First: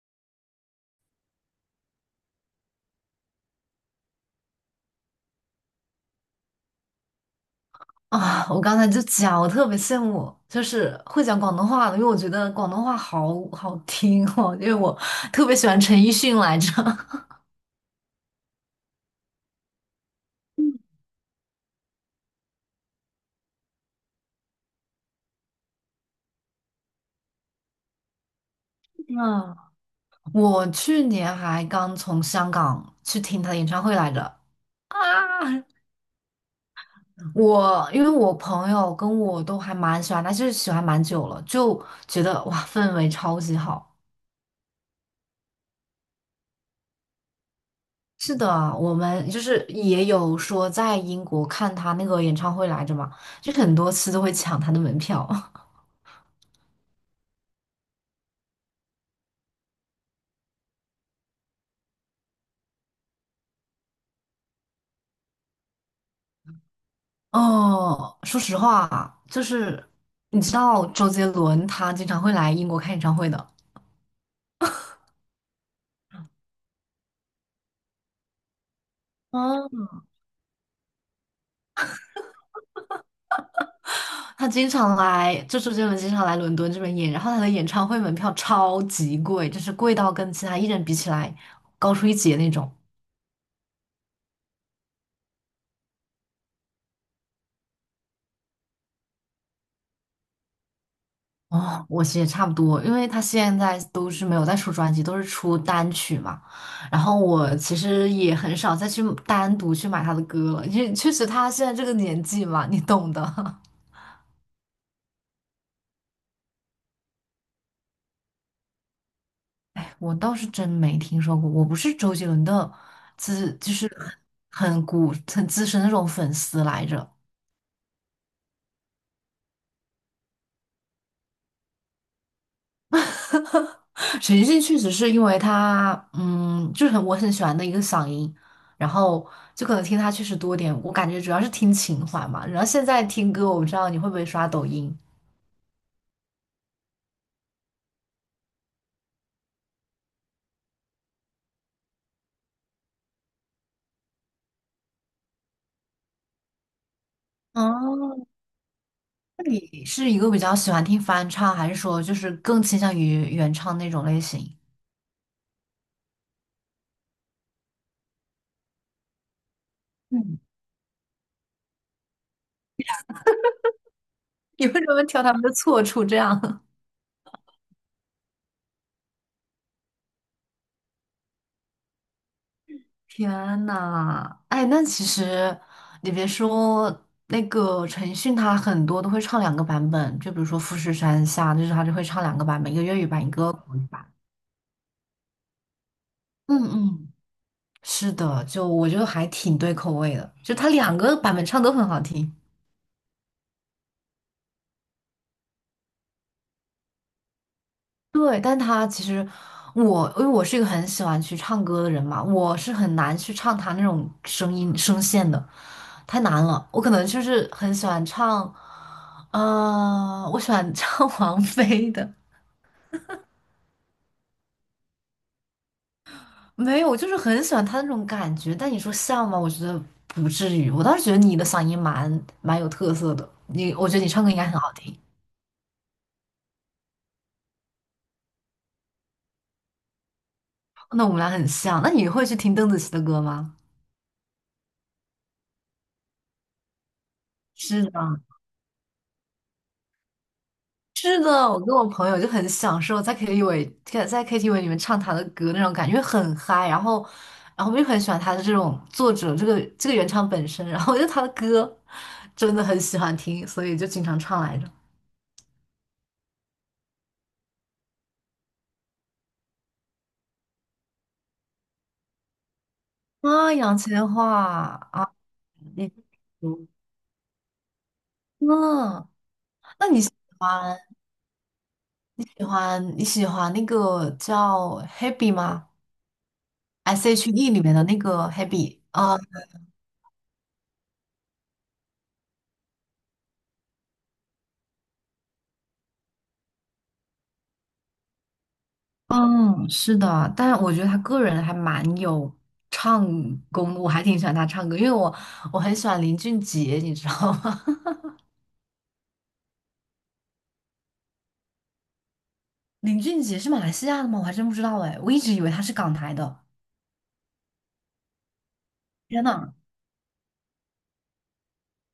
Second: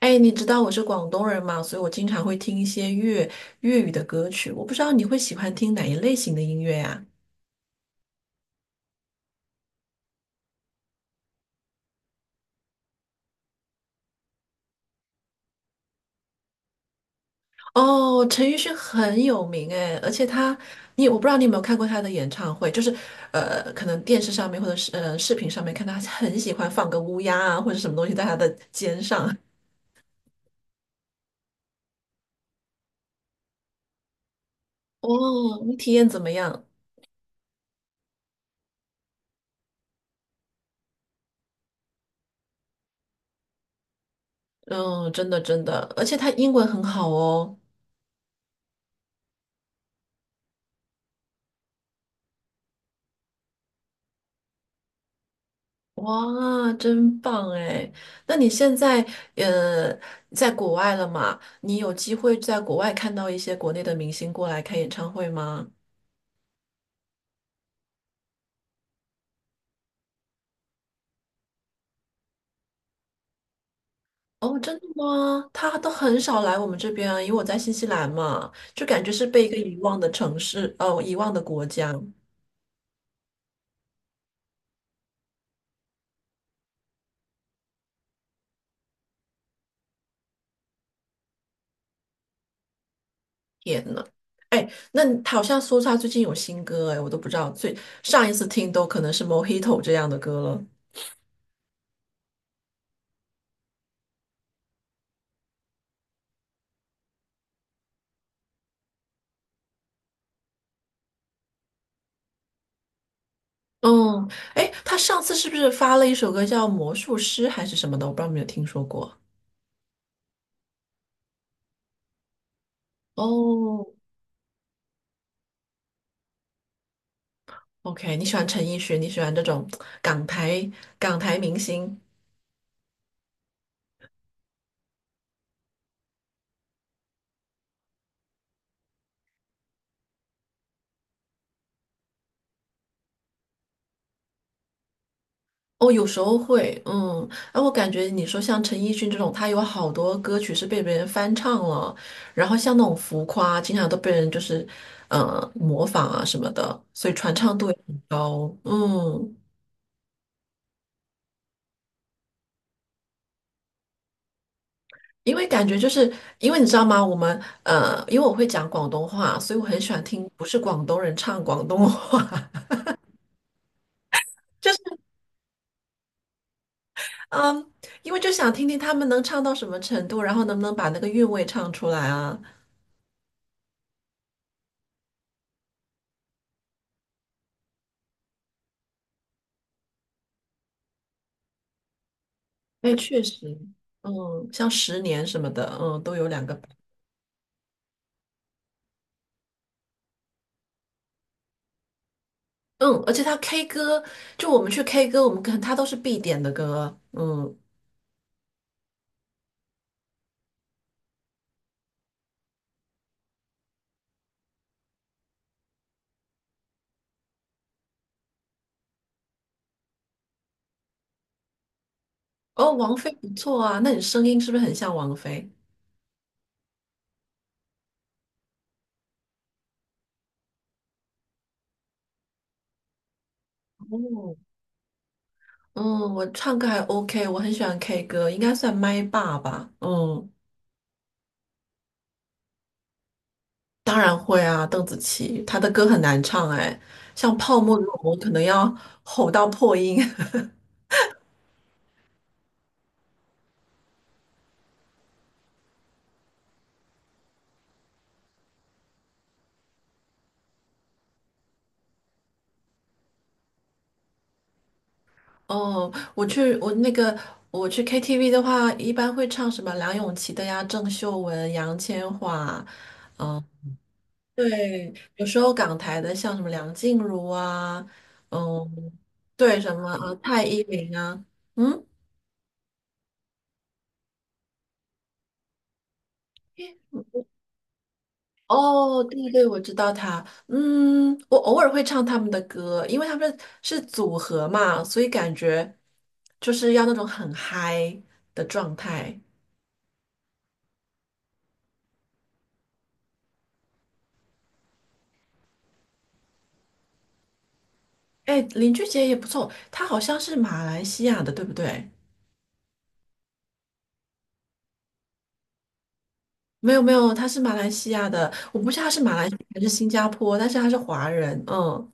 哎，你知道我是广东人嘛，所以我经常会听一些粤语的歌曲。我不知道你会喜欢听哪一类型的音乐呀、啊，我刚才就讲，我特别羡慕，就是会讲广东话的，因为我觉得广东话好好听哦，因为我特别喜欢陈奕迅来着。哦，陈奕迅很有名哎，而且他，我不知道你有没有看过他的演唱会，就是可能电视上面或者是视频上面看到他很喜欢放个乌鸦啊或者什么东西在他的肩 上。嗯，我去年还刚从香港去听他的演唱会来着啊！哦，你体验怎么样？因为我朋友跟我都还蛮喜欢，他，就是喜欢蛮久了，就觉得哇，氛围超级好。嗯，真的真的，而且他英文很好哦。是的，我们就是也有说在英国看他那个演唱会来着嘛，就很多次都会抢他的门票。哇，真棒哎！那你现在呃在国外了嘛？你有机会在国外看到一些国内的明星过来开演唱会吗？哦，说实话，就是你知道周杰伦他经常会来英国开演唱会的，哦，真的吗？他都很少来我们这边啊，因为我在新西兰嘛，就感觉是被一个遗嗯，忘的城市，哦，遗忘的国家。他经常来，就周杰伦经常来伦敦这边演，然后他的演唱会门票超级贵，就是贵到跟其他艺人比起来高出一截那种。天呐，哎，那你好像说他最近有新歌哎，我都不知道，最上一次听都可能是《Mojito》这样的歌了。哦，我其实也差不多，因为他现在都是没有在出专辑，都是出单曲嘛。然后我其实也很少再去单独去买他的歌了，因为确实他现在这个年纪嘛，你懂的。嗯，哎，他上次是不是发了一首歌叫《魔术师》还是什么的？我不知道有没有听说过。我倒是真没听说过，我不是周杰伦的就哦是很资深的那种粉丝来着。，OK，你喜欢陈奕迅，你喜欢这种港台港台明星？陈奕迅确实是因为他，就是我很喜欢的一个嗓音，然后就可能听他确实多点。我感觉主要是听情怀嘛，然后现在听歌，我不知道你会不会刷抖音。哦，有时候会，嗯，哎，我感觉你说像陈奕迅这种，他有好多歌曲是被别人翻唱了，然后像那种浮夸，经常都被人就是模仿啊什么的，所以传唱度也很哦，高。嗯。那你是一个比较喜欢听翻唱，还是说就是更倾向于原唱那种类型？因为感觉就是因为你知道吗？我们因为我会讲广东话，所以我很喜欢听嗯，不是广东人唱广东话，你就为是什么挑他们的错处这样？嗯，因为就想听听他们能唱到什么程度，然后能不能把那个韵味唱出来啊？天呐，哎，那其实你别说，那个陈奕迅，他很多都会唱两个版本，就比如说《富士山下》，就是他就会唱两个版本，一个哎，粤语确版，一个实，国语版。嗯，像十年什么的，嗯，都有两嗯个，嗯，是的，就我觉得还挺对口味的，就他两个版本唱都很好听。嗯，而且他 K 歌，就我们去 K 歌，我们可能他都是必点的歌，嗯，对，但他其实因为我是一个很喜欢去唱歌的人嘛，我是很难去唱他那种声音声线的，太难了，我可能就是很喜欢唱，我喜欢唱 王菲的，哦，王菲不错啊，那你声音是不是很像王菲？没有，我就是很喜欢她那种感觉。但你说像吗？我觉得不至于。我倒是觉得你的嗓音蛮有特色的，我觉得你唱歌哦应该很好听。嗯，我唱歌还 OK，我很喜欢 K 歌，应该算麦霸吧。嗯，那我们俩很像。那你会去听邓紫棋的歌吗？当然会啊，邓紫棋她的歌很难唱哎，像《泡沫》是那种的，我可能要吼到破音。是的，我跟我朋友就很享受在 KTV 里面唱他的歌那种感觉，因为很嗨。然后，我就很喜欢他的这种作者，这个原唱本身，然后就他的歌真的很喜欢听，所以就经常唱来着。哦，我去我那个我去 KTV 的话，一般会唱什么梁咏琪的呀、郑秀文、杨千嬅，嗯，啊，杨千嬅对，啊，有时候港你台的像什么嗯，梁静茹啊，嗯，嗯对，什那么你啊蔡依欢林啊，嗯。喜欢那个叫 Happy 吗？S.H.E 里面的那个 Happy，哦，对对，我知道他。嗯，我偶尔会唱他们的歌，因为他们是组合嘛，所以感觉就是要那种很嗨的状态。嗯，是的，但是我觉得他个人还蛮有唱功的，我还挺喜欢他唱歌，因为我很喜欢林俊杰，你知道吗？哎，林俊杰也不错，他好像是马来西亚的，对不对？林俊杰是马来西亚的吗？我还真不知道哎，我一直以为他是港台的。没有没有，他是马来西亚的，我不知道他是马天来西亚呐！还是新加坡，但是他是华人。嗯，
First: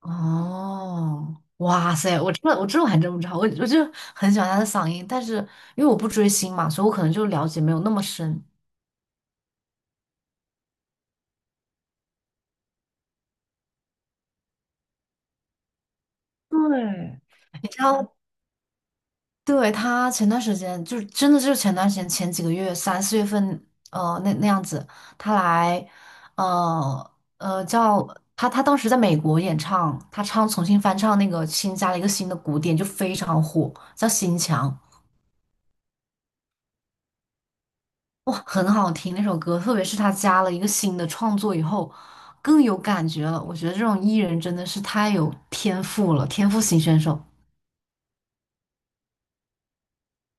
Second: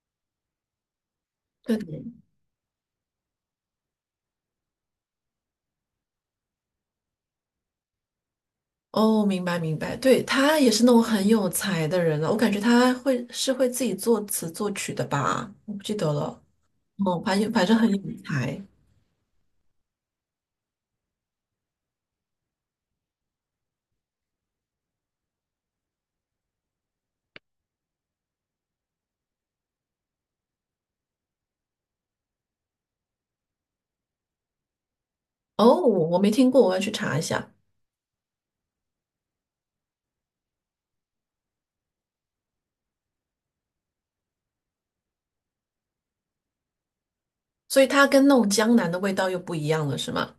哦，对哇的。塞，我还真不知道，我就很喜欢他的嗓音，但是因为我不追星嘛，所以我可能就了解没有那么深。哦，明白明白，对，他也是那种很有才的人了，我感觉他会自己作词作曲的吧，我不记得了。对，哦，反正反你正知很有道才对，他前段时间就是真的就是前段时间前几个月3、4月份，那样子，他来，呃呃，叫他当时在美国演唱，他重新翻唱那个新加了一个新的鼓点，就非常火，叫《心墙》，哦，我没听过，我要去查一下。哇，很好听那首歌，特别是他加了一个新的创作以后，更有感觉了。我觉得这种艺人真的是太有天赋了，天赋型选手。所以它跟那种江南的味道又不一样了，是吗？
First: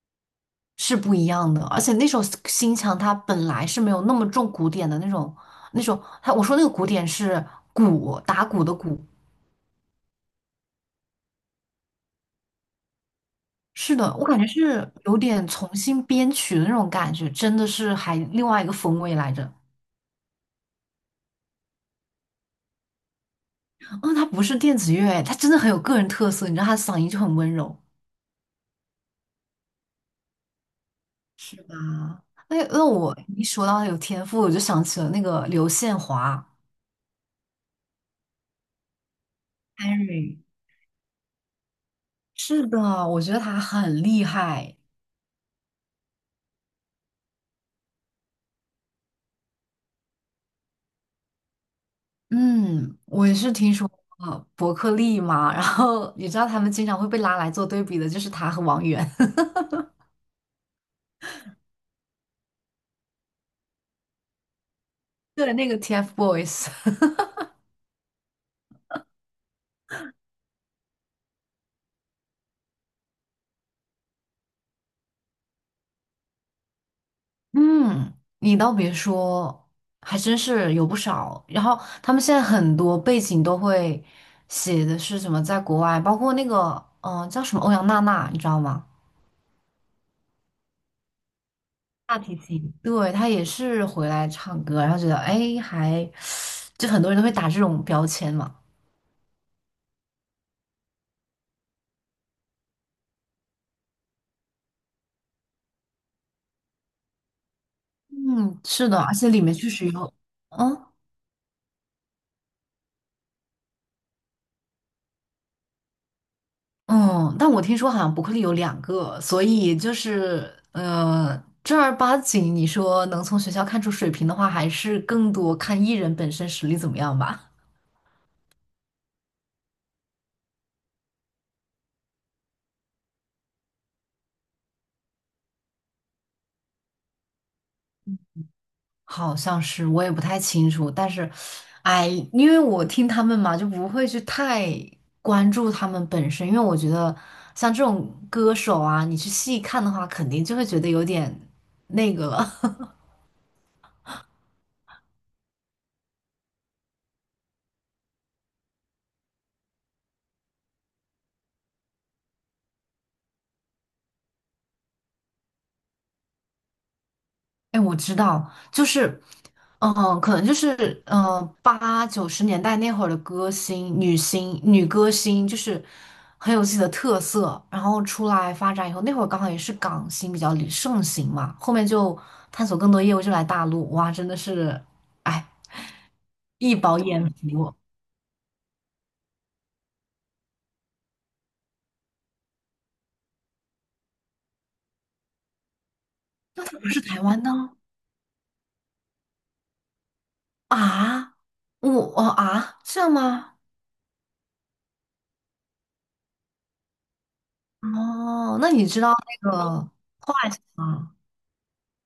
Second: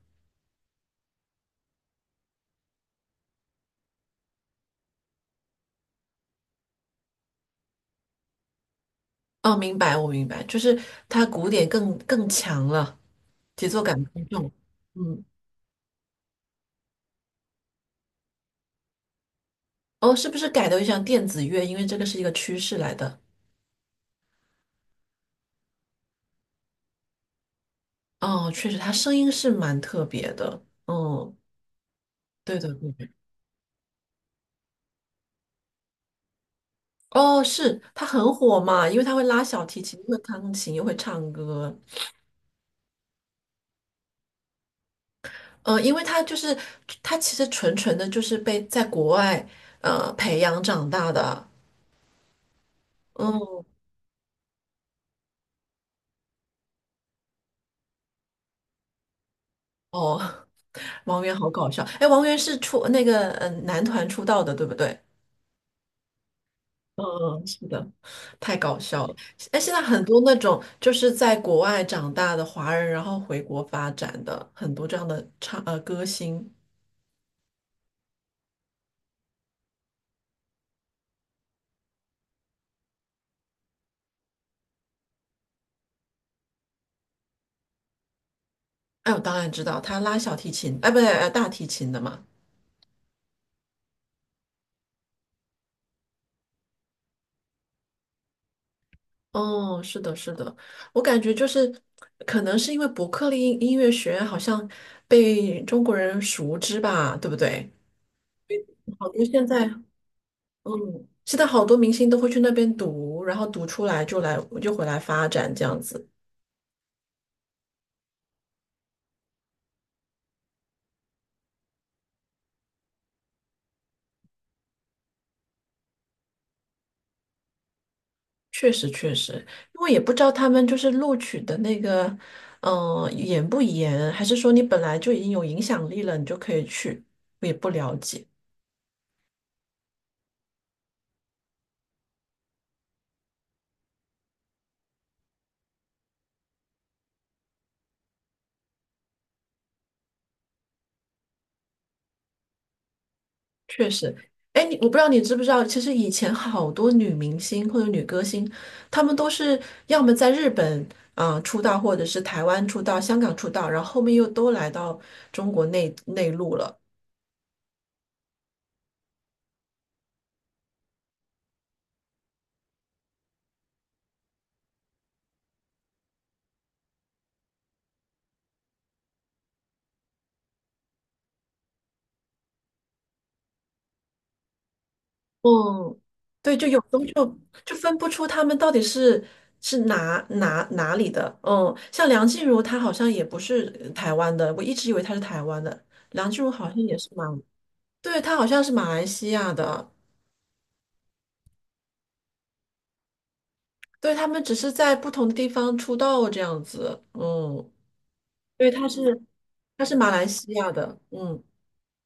是不一样的，而且那首新墙它本来是没有那么重古典的那种，它我说那个古典是鼓打鼓的鼓，哦，明白，我明白，就是它古典更强了，节奏感是的，我更感觉重。是有嗯，点重新编曲的那种感觉，真的是还另外一个风味来着。哦，是不是改的像电子乐？因为这个是一个趋势来的。嗯，他不是电子乐，他真的很有个人特色，你知道他嗓音就很温柔，哦，确实，它声音是蛮特别的。嗯，是吧？对那的，那对对。我一说到有天赋，我就想起了那个刘宪华哦，是，它很火嘛，因为它会拉小提琴，又会，Henry，钢琴，又会唱歌。是的，我觉得他很厉害。呃，因为他就是他其实纯纯的就是被在国外培养长大的。嗯，我也是嗯，听说过伯克利嘛，然后你知道他们经常会被拉来做对比的，就是他和王源，哦，王源好搞笑。哎，王源是出那个男团出道的，对不对？对，那个 TFBOYS。嗯，是的，太搞笑了。哎，现在很多那种就是在国外长大的华人，然后回国发展的很多这样的歌星。嗯，你倒别说，还真是有不少。然后他们现在很多背景都会写的是什么在国外，包括那个叫什么欧阳娜娜，你知道吗？哎，我当然知道，他拉小提琴，哎，不对，呃，大提琴的大嘛。提琴，对，她也是回来唱歌，然后觉得哎，还就很多人都会打这种标签嘛。哦，是的，是的，我感觉就是，可能是因为伯克利音乐学院好像被中国人熟知吧，对不对？嗯，是的，好而多且里现面在，确实有。嗯。嗯，现在好多明星都会去那边读，然后读出来回来发展这样子。嗯，但我听说好像伯克利有两个，所以就是正儿八经你说能从学校看出水平的话，还是更多看艺人本身实力怎么样吧。确实，确实，因为也不知道他们就是录取的那个，严不严，还是说你本来就已经有影响力了，你就可以去，我也不了解。好像是，我也不太清楚，但是，哎，因为我听他们嘛，就不会去太关注他们本身，因为我觉得像这种歌手啊，你去细看的话，肯定就会觉得有点那个了。确实，哎，我不知道你知不知道，其实以前好多女明星或者女歌星，她们都是要么在日本出道，或者是台湾出道、香港出道，然后后面又都来到中国内陆了。哎，我知道，就是，嗯、可能就是，八九十年代那会儿的歌星、女星、女歌星，就是很有自己的特色，然后出来发展以后，那会儿刚好也是港星比较流盛行嘛，后面就探索更多业务，就来大陆，哇，真的是，哎，嗯，对，就一有时饱候眼就就福。分不出她们到底是是哪里的。嗯，像梁静茹，她好像也不是台湾的，我一直以为她是台湾的。梁静茹那好像他不也是是台马，湾的对，她好像是马来西亚的。啊？我哦啊，这样吗？对，他们只是在不同的地方出道这样子。嗯，哦，那对，你他知是道那他个 是马来西 Twice 亚的，吗？嗯，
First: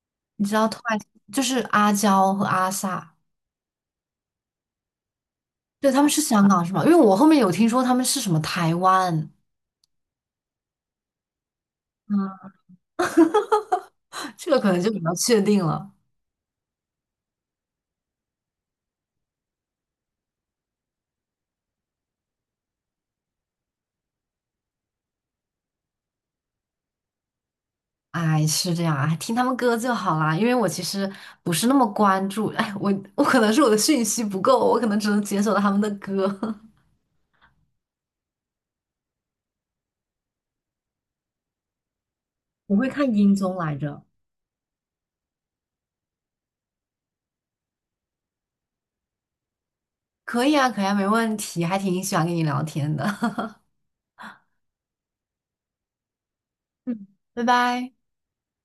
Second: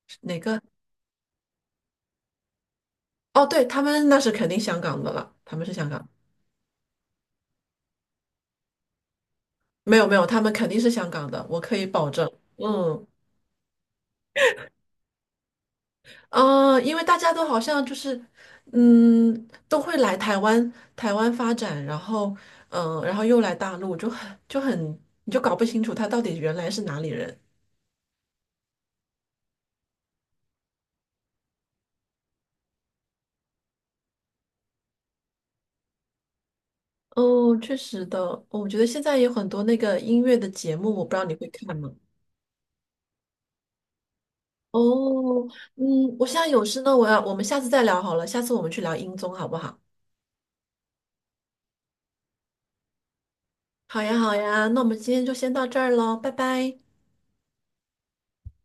是哪你知个？道 Twice 就是阿娇和阿 sa。哦，对，他们那是肯定香港的了，他们是香对，他港，们是香港是吧？因为我后面有听说他们是什么台湾，没有没有，他们肯定是香港的，我可以保证。嗯，嗯，这个可能就比较确定了。呃，因为大家都好像就是，嗯，都会来台湾发展，然后然后又来大陆，就很你就搞不清楚他到底原来是哪里人。哎，是这样，啊，听他们歌就好啦。因为我其实不是那么关注，哎，我可能是我的讯息不够，我可能只能解锁到他们的歌。哦，确实的，我觉得现在有很多那个音乐的节目，我不知道你会看吗？我会看音综来着。哦，嗯，我现在有事呢，我要，我们下次再聊好了，下次我们去聊音综好不好？可以啊，可以啊，没问题，还挺喜欢跟你聊天的。好呀，好呀，那我们今天就先到这儿喽，拜拜。嗯，拜拜。